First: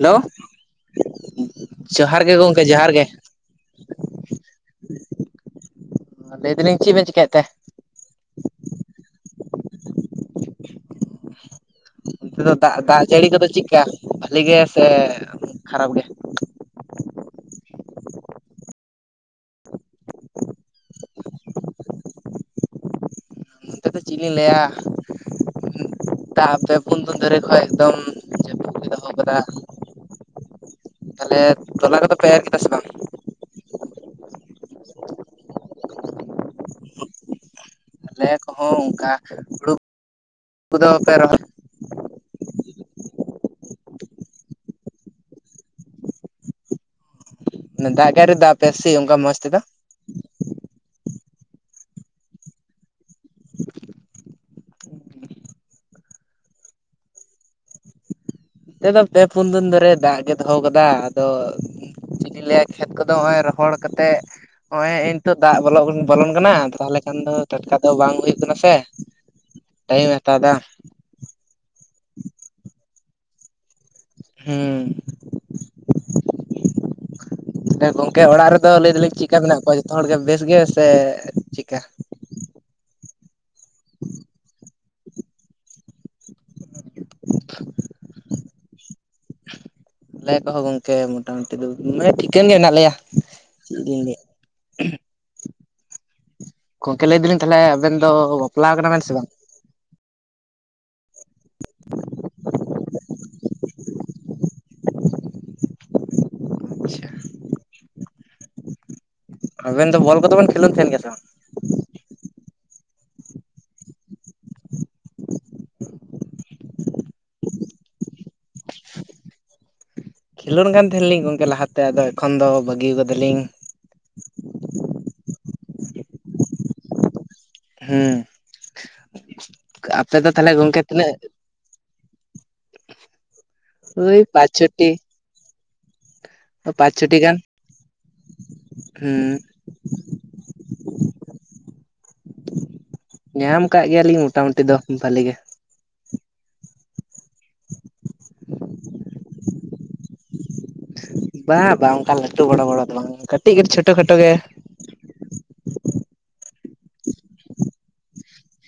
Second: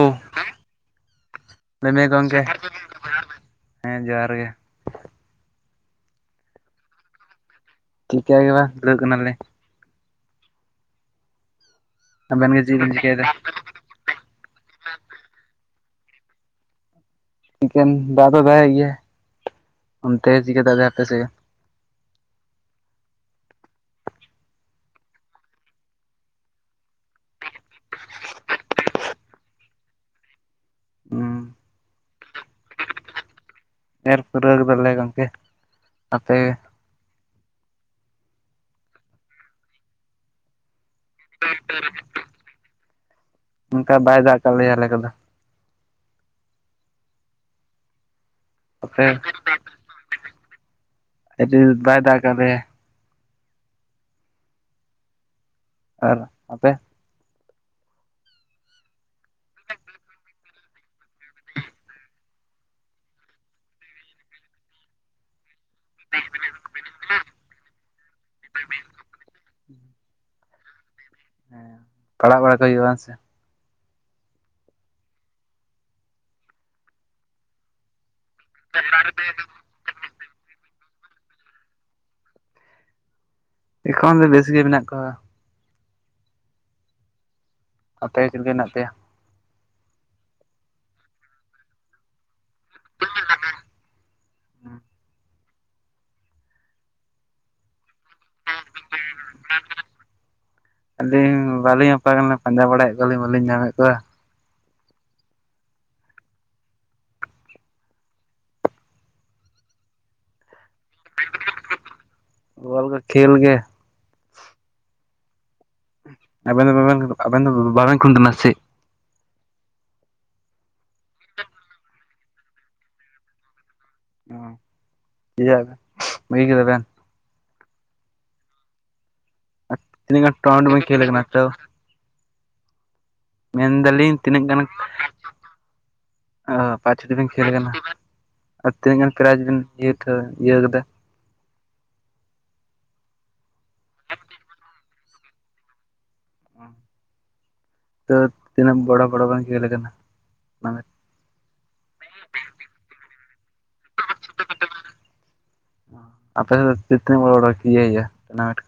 Hello ᱞᱟᱹᱭ ᱢᱮ ᱡᱚᱸᱦᱟᱨ ᱜᱮ ᱜᱚᱝᱠᱮ ᱡᱚᱸᱦᱟᱨ ᱜᱮ᱾ ᱦᱮᱸ ᱡᱚᱦᱟᱨ ᱜᱮ ᱞᱟᱹᱭ ᱫᱟᱞᱤᱧ ᱪᱮᱫ ᱵᱮᱱ ᱪᱮᱤᱠᱟᱭᱮᱫ ᱛᱮ? ᱪᱤᱠᱟ ᱜᱮ ᱵᱟᱝ ᱫᱩᱲᱩᱵ ᱠᱟᱱᱟᱞᱮ᱾ ᱛᱮᱫᱚ ᱫᱚ ᱟᱵᱮᱱ ᱜᱮ ᱫᱟᱜ ᱪᱮᱫ ᱵᱮᱱ ᱫᱟᱜ ᱡᱟᱹᱲᱤ ᱪᱤᱠᱟᱹᱭᱮᱫᱟ ᱠᱚᱫᱚ ᱪᱮᱫᱠᱟ? ᱵᱷᱟᱹᱞᱤ ᱜᱮ ᱥᱮ ᱠᱷᱟᱨᱟᱯ ᱜᱮ? ᱪᱤᱠᱮᱱ ᱫᱟ ᱫᱚ ᱫᱟ ᱮᱫ ᱜᱮᱭᱟᱭ᱾ ᱚᱱᱛᱮ ᱪᱤᱠᱟᱹ ᱫᱟᱫᱟᱭ ᱟᱯᱮ ᱥᱮ? ᱱᱚᱱᱛᱮ ᱫᱚ ᱪᱮᱫ ᱤᱧ ᱞᱟᱹᱭᱟ᱾ ᱛᱟ ᱯᱮ ᱯᱩᱱ ᱫᱩᱱ ᱫᱷᱟᱨᱮ ᱠᱷᱚᱱ ᱮᱠᱫᱚᱢᱟᱹ ᱡᱟ [unintelligible] ᱫᱚᱦᱚ ᱠᱟᱫᱟ, ᱛᱟᱞᱦᱮ ᱦᱩᱸ ᱛᱚᱞᱟ ᱠᱚᱫᱚ ᱯᱮ ᱮᱨ ᱠᱮᱫᱟ ᱥᱮ ᱵᱟᱝ? ᱮᱨ ᱯᱩᱨᱟᱹᱣ ᱠᱟᱫᱟᱞᱮ ᱜᱚᱢᱠᱮ᱾ ᱟᱯᱮ ᱜᱮ? ᱟᱞᱮ ᱠᱚᱦᱚᱸ ᱚᱝᱠᱟ ᱦᱩᱲᱩ ᱠᱚᱫᱚᱯᱮ ᱨᱚᱦᱚᱭ [unintelligible] ᱱᱚᱝᱠᱟ ᱵᱟᱭ ᱫᱟᱜ ᱠᱟᱫ ᱞᱮᱭᱟ ᱟᱞᱮ ᱠᱚᱫᱚ᱾ ᱢᱟᱱᱮ ᱫᱟᱜ ᱜᱮ ᱟᱭᱨᱤ ᱫᱟᱜ ᱟᱯᱮᱣᱟᱭ ᱥᱤ ᱟᱯᱮ ᱚᱱᱠᱟ ᱢᱚᱸᱡᱽ ᱛᱮᱫᱚ᱾ ᱟᱹᱰᱤ ᱫᱤ ᱵᱟᱭ ᱫᱟᱜ ᱠᱟᱫ ᱞᱮᱭᱟᱭ᱾ ᱟᱨ ᱟᱯᱮ? ᱛᱮᱫ ᱫᱚ ᱯᱮ ᱯᱩᱱ ᱫᱤᱱ ᱫᱷᱚᱨᱮ ᱫᱟᱜ ᱜᱮ ᱫᱚᱦᱚᱣ ᱠᱟᱫᱟ ᱟᱫᱚ ᱪᱮᱫ ᱞᱤᱧ ᱞᱮᱟᱹᱭᱟ ᱠᱷᱮᱛ ᱠᱚᱫᱚ ᱦᱚᱸᱜᱼᱚᱭ ᱨᱚᱦᱚᱲ ᱠᱟᱛᱮᱫ ᱱᱚᱜᱼᱚᱭ ᱱᱤᱛᱚᱜ ᱫᱟᱜ ᱵᱚᱞᱚᱜ ᱵᱚᱞᱚᱱ ᱠᱟᱱᱟ, ᱛᱟᱦᱚᱞᱮ ᱠᱷᱟᱱ ᱫᱚ ᱴᱟᱴᱠᱟ ᱫᱚ ᱵᱟᱝ ᱦᱩᱭᱩᱜ ᱠᱟᱱᱟ ᱥᱮ᱾ ᱴᱟᱭᱢᱮ ᱦᱟᱛᱟᱣ ᱫᱟ᱾ ᱯᱟᱲᱟᱜ ᱵᱟᱲᱟ ᱠᱚ ᱦᱩᱭᱩᱜᱼᱟ ᱦᱮᱸ ᱥᱮ᱾ ᱦᱩᱸ᱾ ᱜᱚᱝᱠᱮ ᱚᱲᱟᱜ ᱨᱮᱫᱚ ᱞᱟᱹᱭ ᱫᱟᱞᱤᱧ ᱪᱮᱫᱠᱟ ᱢᱮᱱᱟᱜ ᱠᱚᱣᱟ ᱡᱚᱛᱚ ᱦᱚᱲᱜᱮ ᱵᱮᱥ ᱜᱮ ᱥᱮ ᱪᱮᱫᱠᱟ? ᱮᱠᱷᱚᱱ ᱫᱚ ᱵᱮᱥ ᱜᱮ ᱢᱮᱱᱟᱜ ᱠᱚᱣᱟ᱾ [inaudible] ᱟᱯᱮ ᱜᱮ ᱪᱤᱫᱞᱮᱠᱟ ᱢᱮᱱᱟᱜ ᱯᱮᱭᱟ? ᱟᱞᱮ ᱠᱚᱦᱚᱸ ᱜᱚᱝᱠᱮ ᱢᱴᱟᱢᱩᱴᱤ ᱫᱚ ᱢᱟᱱᱮ ᱴᱷᱤᱠᱟᱹᱱ ᱜᱮ ᱢᱮᱱᱟᱜ ᱞᱮᱭᱟ ᱪᱮᱫ ᱞᱤᱧ ᱞᱟᱹᱭᱟ? ᱜᱚᱢᱠᱮ ᱞᱟᱹᱭ ᱫᱟᱞᱤᱱ ᱛᱟᱦᱚᱞᱮ ᱟᱵᱮᱱ ᱫᱚ ᱵᱟᱯᱞᱟᱣ ᱠᱟᱱᱟᱵ ᱥᱮ ᱵᱟᱝ? [inaudible] ᱟᱹᱞᱤᱧ ᱵᱟᱹᱞᱤᱧ ᱵᱟᱯᱟᱣ ᱠᱟᱱᱞᱤ ᱯᱟᱸᱡᱟ ᱵᱟᱲᱟᱭᱮᱫ ᱠᱚᱣᱟᱞᱤᱧ ᱵᱟᱹᱞᱤᱧ ᱧᱟᱢᱮᱫ ᱠᱚᱣᱟ᱾᱾ ᱟᱪᱪᱷᱟ ᱟᱵᱮᱱ ᱫᱚ ᱵᱚᱞ ᱠᱚᱫᱚᱵᱮᱱ ᱠᱷᱮᱞᱳᱱ ᱛᱟᱦᱮᱱ ᱜᱮᱭᱟ ᱥᱮ ᱵᱟᱝ? ᱵᱚᱞ ᱠᱚ ᱠᱷᱮᱞ ᱜᱮ ᱟᱵᱮᱱ ᱫᱚ ᱵᱟᱵᱟ ᱟᱵᱮᱱ ᱫᱚ ᱵᱟᱵᱮᱱ ᱠᱩᱱᱴ ᱱᱟᱥᱮ ᱠᱷᱮᱞᱳᱰ ᱠᱟᱱ ᱛᱟᱦᱮᱞᱤᱧ ᱜᱚᱢᱠᱮ ᱞᱟᱦᱟᱛᱮ ᱟᱫᱚ ᱮᱠᱷᱚᱱ ᱫᱚ ᱵᱟᱹᱜᱤᱭᱟ ᱠᱟᱫᱟᱞᱤᱧ ᱚ ᱵᱟᱹᱜᱤ ᱠᱮᱫᱵᱮᱱ ᱦᱮᱸ ᱟᱯᱮ ᱛᱤᱱᱟᱹᱜ ᱫᱚ ᱜᱟᱱ ᱛᱟᱦᱚᱞᱮ ᱴᱩᱨᱱᱟᱢᱮᱱᱴ ᱜᱚᱢᱠᱮ ᱵᱮᱱ ᱠᱷᱮᱞ ᱛᱤᱱᱟᱹᱜ ᱠᱟᱱᱟ ᱛᱚ ᱢᱮᱱᱫᱟᱞᱤᱧ ᱳᱭ ᱛᱤᱱᱟᱹᱜ ᱯᱟᱸᱪ ᱜᱟᱱ ᱪᱷᱚᱴᱤ [unintelligible] ᱚ ᱯᱟᱸᱪ ᱯᱟᱸᱪᱷᱮ ᱫᱚ ᱪᱷᱚᱴᱤ ᱵᱮᱱ ᱜᱟᱱ ᱠᱷᱮᱞ ᱠᱟᱱᱟ? ᱟᱨ ᱛᱤᱱᱟᱹᱜ ᱜᱟᱱ ᱯᱮᱨᱟᱡᱽ ᱦᱩᱸ ᱵᱮᱱ ᱤᱭᱟᱹ ᱤᱭᱟᱹ ᱟᱠᱟᱫᱟ? ᱧᱟᱢ ᱠᱟᱜ ᱜᱮᱭᱟᱞᱤᱧ ᱢᱚᱴᱟᱢᱩᱴᱤ ᱫᱚ ᱵᱷᱟᱞᱤ ᱜᱮ᱾ ᱛᱚ ᱛᱤᱱᱟᱹᱜ ᱵᱚᱲᱚ ᱵᱚᱲᱚ ᱵᱮᱱ ᱠᱷᱮᱞ ᱠᱟᱱᱟ ᱚᱱᱟ ᱵᱟᱝ ᱵᱟᱝ ᱚᱱᱠᱟ ᱞᱟᱹᱴᱩ ᱵᱚᱲᱚ ᱵᱚᱲᱚ ᱫᱚ ᱵᱟᱝ ᱠᱟᱹᱴᱤᱡ ᱠᱟᱹᱴᱤᱡ ᱪᱷᱳᱴᱳ ᱠᱷᱟᱴᱳ ᱜᱮ᱾ ᱟᱯᱮ ᱚᱱᱛᱮ ᱛᱤᱱᱟᱹᱜ ᱵᱚᱲ-ᱵᱚᱲ ᱤᱭᱟᱹ ᱦᱩᱭᱩᱜ ᱴᱩᱨᱱᱟᱢᱮᱱᱴ ᱾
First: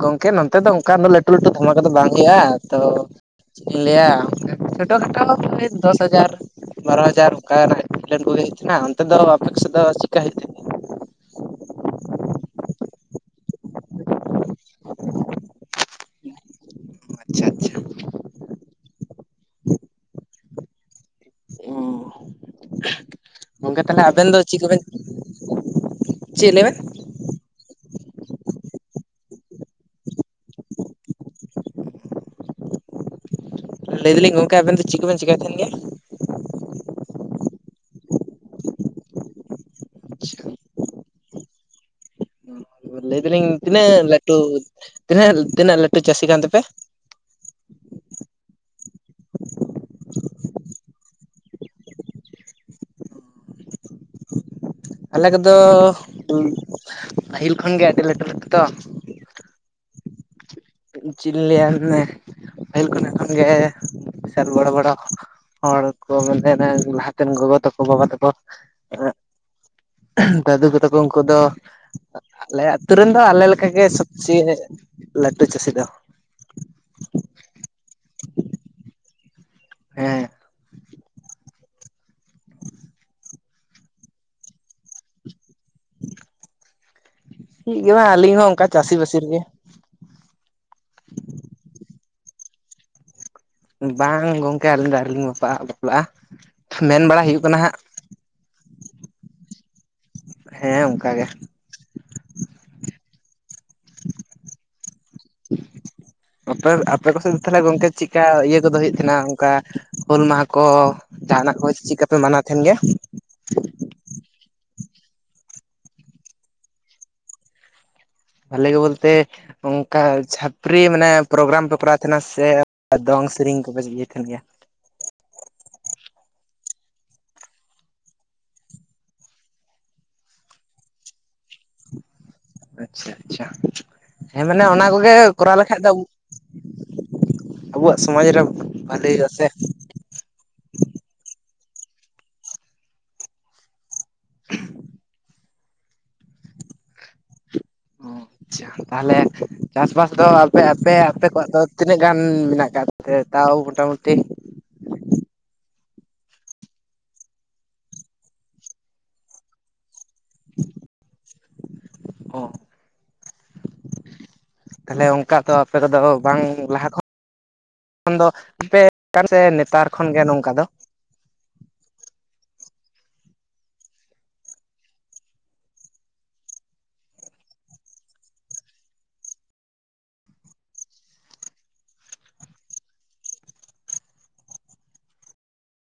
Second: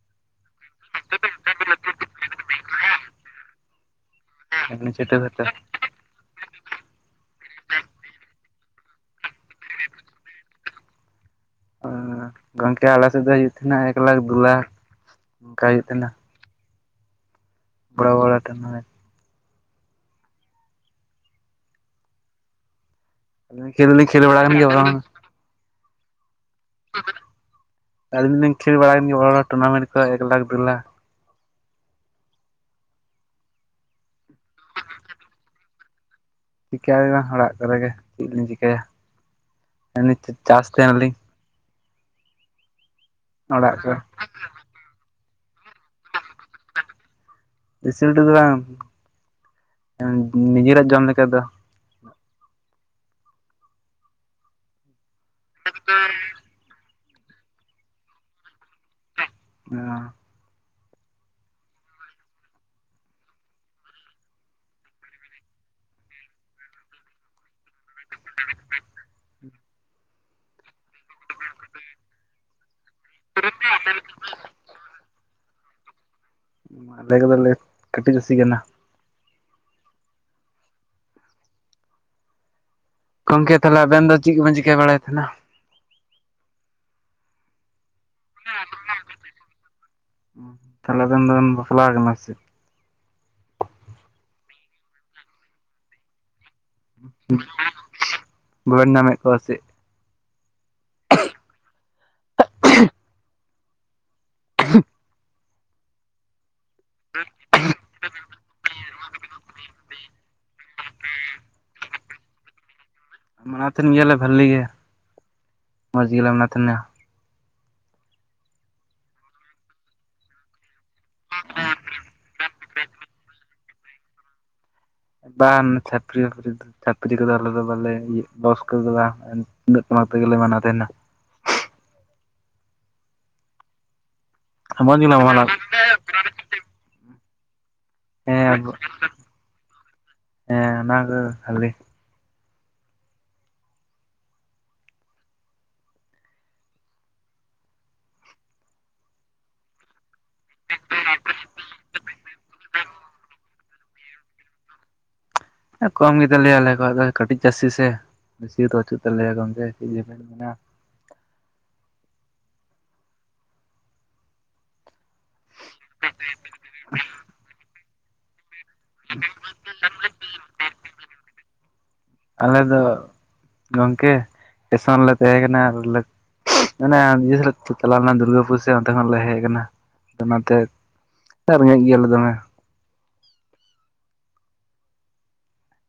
ᱜᱚᱢᱠᱮ ᱱᱚᱛᱮ ᱫᱚ ᱚᱱᱠᱟ ᱫᱚ ᱞᱟᱹᱴᱩ ᱞᱟᱹᱴᱩ ᱫᱷᱚᱢᱟᱠᱟ ᱫᱚ ᱵᱟᱝ ᱦᱩᱭᱩᱜᱼᱟ, ᱛᱚ ᱪᱮᱫ ᱤᱧ ᱞᱟᱹᱭᱟ ᱮᱢᱱᱤ ᱪᱷᱚᱴ-ᱠᱷᱟᱴ ᱪᱷᱳᱴᱳ ᱥᱮ ᱠᱷᱟᱴᱳ ᱨᱚᱠᱚᱢ ᱫᱚᱥ ᱦᱟᱡᱟᱨ ᱵᱟᱨᱳ ᱦᱟᱡᱟᱨ ᱚᱱᱠᱟᱱᱟᱜ [unintelligible] ᱠᱚᱜᱮ ᱦᱩᱭᱩᱜᱮᱡ ᱛᱟᱦᱮᱱᱟ, ᱚᱱᱛᱮ ᱫᱚ ᱟᱯᱮᱥᱮᱫ ᱫᱚ ᱪᱤᱠᱟ ᱦᱩᱭᱩᱜ ᱛᱟᱦᱮᱱᱟ? ᱜᱚᱢᱠᱮ ᱟᱞᱮ ᱥᱮᱫ ᱫᱚ ᱦᱳᱭ ᱛᱟᱦᱮᱸᱱᱟ, ᱮᱠ ᱞᱟᱠᱷ ᱫᱩ ᱞᱟᱠᱷ ᱱᱚᱱᱠᱟ ᱦᱩᱭᱩᱜᱭ ᱛᱟᱦᱮᱸᱱᱟ᱾ ᱟᱪᱪᱷᱟ ᱟᱪᱪᱷᱟ ᱵᱚᱲ ᱵᱚᱲ ᱴᱩᱨᱱᱟᱢᱮᱱᱴ ᱟᱹᱞᱤᱧ ᱜᱚᱢᱠᱮ ᱠᱷᱮᱞ ᱛᱟᱦᱚᱞᱮ ᱫᱚᱞᱤᱧ ᱠᱷᱮᱞ ᱟᱵᱮᱱ ᱫᱚ ᱵᱟᱲᱟ ᱠᱟᱱ ᱪᱮᱫ ᱜᱮᱭᱟ ᱠᱚᱵᱮᱱ ᱵᱟᱝ ᱪᱮᱫ ᱞᱟᱹᱭ ᱵᱮᱱ? ᱟᱹᱞᱤᱧ ᱫᱩᱞᱤᱧ ᱠᱷᱮᱞ ᱵᱟᱲᱟ ᱜᱮ ᱵᱚᱲ-ᱵᱚᱲ ᱴᱩᱨᱱᱟᱢᱮᱱᱴ ᱠᱚ ᱮᱠ ᱞᱟᱠᱷ ᱫᱩ ᱞᱟᱠᱷ ᱞᱟᱹᱭ ᱫᱟᱞᱤᱧ ᱜᱚᱢᱠᱮ ᱟᱵᱮᱱ ᱫᱚ ᱪᱮᱫ ᱠᱚᱵᱮᱱ ᱪᱤᱠᱟᱭ ᱛᱟᱦᱮᱱ ᱜᱮᱭᱟ? ᱪᱤᱠᱟᱹᱭ ᱦᱚᱸ ᱵᱟᱝ ᱚᱲᱟᱜ ᱠᱚᱨᱮ ᱜᱮ ᱪᱮᱫ ᱞᱤᱧ ᱪᱤᱠᱟᱹᱭᱟ ᱟᱪᱪᱷᱟ ᱪᱟᱥ ᱛᱟᱦᱮᱱᱟᱞᱤᱧ᱾ ᱞᱟᱹᱭ ᱫᱟᱞᱤᱧ ᱚᱲᱟᱜ ᱠᱚ ᱛᱤᱱᱟᱹᱜ ᱞᱟᱹᱴᱩ ᱛᱤᱱᱟᱹ ᱛᱤᱱᱟᱹᱜ ᱞᱟᱹᱴᱩ ᱪᱟᱹᱥᱤ ᱠᱟᱱ ᱛᱟᱯᱮ? ᱵᱮᱥᱤ ᱞᱟᱴᱩ ᱫᱚ ᱵᱟᱝ ᱱᱤᱡᱮᱨᱟᱜ ᱡᱚᱢ ᱞᱮᱠᱟ ᱫᱚ᱾ ᱟᱞᱮ ᱠᱚᱫᱚ ᱯᱟᱹᱦᱤᱞ ᱠᱷᱚᱱ ᱜᱮ ᱟᱹᱰᱤ ᱞᱟᱹᱴᱩ ᱞᱟᱹᱴᱩ ᱛᱚ᱾ ᱚ ᱪᱮᱫ ᱤᱧ ᱞᱟᱹᱭᱟ ᱯᱟᱹᱦᱤᱞ ᱠᱷᱚᱱᱟᱜ ᱠᱷᱚᱱ ᱜᱮ ᱥᱟᱨ ᱵᱚᱲᱚ ᱵᱚᱲᱚ ᱦᱚᱲ ᱠᱚ ᱢᱮᱱᱟ ᱞᱟᱦᱟᱛᱮᱱ ᱜᱚᱜᱚ ᱛᱟᱠᱚ ᱵᱟᱵᱟ ᱛᱟᱠᱚ ᱫᱟᱹᱫᱩ ᱠᱚ ᱛᱟᱠᱚ ᱩᱱᱠᱩ ᱫᱚ ᱟᱞᱮᱭᱟᱜ ᱟᱹᱛᱩ ᱨᱮᱱ ᱫᱚ ᱟᱞᱮᱠᱟᱜ ᱜᱮ ᱥᱚᱵᱽᱥᱮ ᱞᱟᱹᱴᱩ ᱪᱟᱹᱥᱤ ᱫᱚ᱾ ᱟᱞᱮ ᱠᱚᱫᱚᱞᱮ ᱠᱟᱹᱴᱤᱡ ᱪᱟᱹᱥᱤ ᱠᱟᱱᱟ᱾ ᱦᱮᱸ ᱜᱚᱢᱠᱮ ᱛᱟᱦᱚᱞᱮ ᱟᱵᱮᱱ ᱫᱚ ᱪᱮᱫ ᱜᱮᱵᱮᱱ ᱪᱤᱠᱟᱹ ᱵᱟᱲᱟᱭ ᱛᱟᱦᱮᱱᱟ᱾ ᱪᱮᱫ ᱦᱚᱸ ᱵᱟᱝ ᱟᱹᱞᱤᱧ ᱦᱚᱸ ᱚᱱᱠᱟ ᱪᱟᱹᱥᱤ ᱵᱟᱟᱹᱥᱤ ᱨᱮᱜᱮ᱾ ᱛᱟᱦᱚᱞᱮ ᱟᱵᱤᱱ ᱫᱚᱵᱤᱱ ᱵᱟᱯᱞᱟ ᱠᱟᱱᱟ ᱥᱮ? ᱵᱟᱝ ᱜᱚᱢᱠᱮ ᱟᱹᱞᱤᱧ ᱫᱚ ᱟᱹᱣᱨᱤ ᱞᱤᱧ ᱵᱟᱯᱞᱟᱜᱼᱟ, ᱢᱮᱱ ᱵᱟᱲᱟ ᱦᱩᱭᱩᱜ ᱠᱟᱱᱟ ᱦᱟᱸᱜ ᱵᱟᱵᱤᱱ ᱧᱟᱢ ᱮᱫ ᱠᱚᱣᱟ ᱥᱮ ᱪᱮᱫ? ᱦᱮᱸ ᱚᱱᱠᱟ ᱜᱮ [inaudible] [inaudible] ᱟᱯᱮ ᱟᱯᱮ ᱠᱚᱥᱮᱫ ᱫᱚ ᱛᱟᱦᱚᱞᱮ ᱜᱚᱢᱠᱮ ᱪᱤᱠᱟ ᱤᱭᱟᱹ ᱠᱚᱫᱚ ᱦᱩᱭᱩᱜ ᱛᱟᱦᱮᱱᱟ, ᱚᱱᱠᱟ ᱦᱩᱞ ᱢᱟᱦᱟ ᱠᱚ ᱠᱚ ᱡᱟᱦᱟᱱᱟᱜ ᱠᱚ ᱪᱮᱫᱠᱟᱯᱮ ᱢᱟᱱᱟᱣ ᱛᱟᱦᱮᱱ ᱜᱮᱭᱟ? ᱚᱱᱟ ᱛᱟᱦᱮᱱ ᱜᱮᱭᱟᱞᱮ ᱵᱷᱟᱹᱜᱤ ᱜᱮ ᱢᱚᱸᱡᱽ ᱜᱮᱞᱮ ᱚᱱᱟ ᱛᱟᱦᱮᱱᱟ᱾ ᱵᱷᱟᱹᱞᱤ ᱜᱮ ᱵᱚᱞᱛᱮ ᱚᱱᱠᱟ ᱪᱷᱟᱯᱨᱤ ᱢᱟᱱᱮ ᱯᱨᱳᱜᱨᱟᱢ ᱯᱮ ᱠᱚᱨᱟᱣ ᱛᱟᱦᱮᱱᱟ ᱥᱮ ᱫᱚᱝ ᱥᱮᱨᱮᱧ ᱠᱚᱯᱮ ᱤᱭᱟᱹᱮᱫ ᱛᱟᱦᱮᱱ ᱜᱮᱭᱟ᱾ ᱵᱟᱝ ᱪᱷᱟᱯᱨᱤ ᱵᱟᱯᱨᱤ ᱫᱚ᱾ ᱪᱷᱟᱹᱯᱨᱤ ᱠᱚᱫᱚ ᱟᱞᱮ ᱫᱚ ᱵᱟᱞᱮ ᱤᱭᱟᱹ ᱵᱟᱥ ᱠᱚᱨᱮ ᱵᱟᱝ ᱛᱩᱢᱫᱟᱹᱜ- ᱴᱟᱢᱟᱠ ᱛᱮᱜᱮ ᱞᱮ ᱢᱟᱱᱟᱣ ᱛᱟᱦᱮᱱᱟ᱾ ᱟᱪᱪᱷᱟ ᱟᱪᱪᱷᱟ ᱦᱮᱸ ᱢᱟᱱᱮ ᱚᱱᱟ ᱠᱚ ᱢᱚᱡᱽ ᱜᱮ ᱜᱮᱞᱮ ᱢᱟᱱᱟᱣ ᱠᱚᱨᱟᱣ ᱞᱮᱠᱷᱟᱡ ᱫᱚᱼᱼ ᱟᱵᱚᱣᱟᱜ ᱥᱚᱢᱟᱡᱽ ᱨᱮ ᱦᱮᱸ ᱵᱷᱟᱞᱮ ᱦᱩᱭᱩᱜ ᱟ ᱥᱮ᱾ ᱦᱮᱸ ᱚᱱᱟ ᱫᱚ [unintelligible] ᱦᱩᱸ ᱟᱪᱪᱷᱟ ᱛᱟᱞᱮ ᱪᱟᱥ ᱵᱟᱥ ᱫᱚ ᱟᱯᱮ ᱟᱯᱮ ᱟᱯᱮ ᱠᱚᱣᱟᱜ ᱫᱚ ᱛᱤᱱᱟᱹᱜ ᱜᱟᱱ? [unintelligible] ᱢᱮᱱᱟᱜ ᱟᱠᱟᱫ ᱛᱮ ᱛᱟᱣ ᱢᱚᱴᱟ ᱢᱩᱴᱤᱼᱼ ᱠᱚᱢ ᱜᱮᱛᱟ ᱞᱮᱭᱟ ᱟᱞᱮ ᱠᱚᱣᱟᱜ ᱫᱚ ᱠᱟᱹᱴᱤᱡ ᱪᱟᱹᱥᱤ ᱥᱮ ᱵᱮᱥᱤ ᱫᱚ ᱵᱟᱪᱩᱜ ᱛᱟᱞᱮᱭᱼᱟ ᱜᱚᱝᱠᱮ ᱪᱮᱫ [unintelligible] ᱚ ᱛᱟᱦᱞᱮ ᱚᱱᱠᱟ ᱫᱚ ᱟᱯᱮ ᱛᱮ ᱫᱚ ᱵᱟᱝ ᱞᱟᱦᱟ ᱠᱷᱚᱱ ᱫᱚ ᱟᱯᱮ ᱪᱮᱫᱟᱜ ᱥᱮ ᱱᱮᱛᱟᱨ ᱠᱷᱚᱱ ᱜᱮ ᱱᱚᱝᱠᱟ ᱫᱚᱼᱼ ᱟᱞᱮ ᱫᱚ ᱜᱚᱝᱠᱮ ᱴᱮᱥᱚᱱ ᱞᱮ ᱛᱟᱦᱮᱸ ᱠᱟᱱᱟ ᱟᱨ ᱞᱮ ᱢᱟᱱᱮ ᱱᱤᱭᱟᱹ ᱥᱟᱞ ᱪᱟᱞᱟᱣ ᱞᱮᱱᱟ ᱫᱩᱨᱜᱟᱹ ᱯᱩᱡᱟᱹ ᱚᱱᱛᱮ ᱠᱷᱚᱱ ᱞᱮ ᱦᱮᱡ ᱟᱠᱟᱱᱟ ᱚᱱᱟ ᱛᱮ ᱨᱮᱸᱜᱮᱡ ᱜᱮᱭᱟ ᱞᱮ ᱫᱚᱢᱮᱼᱼ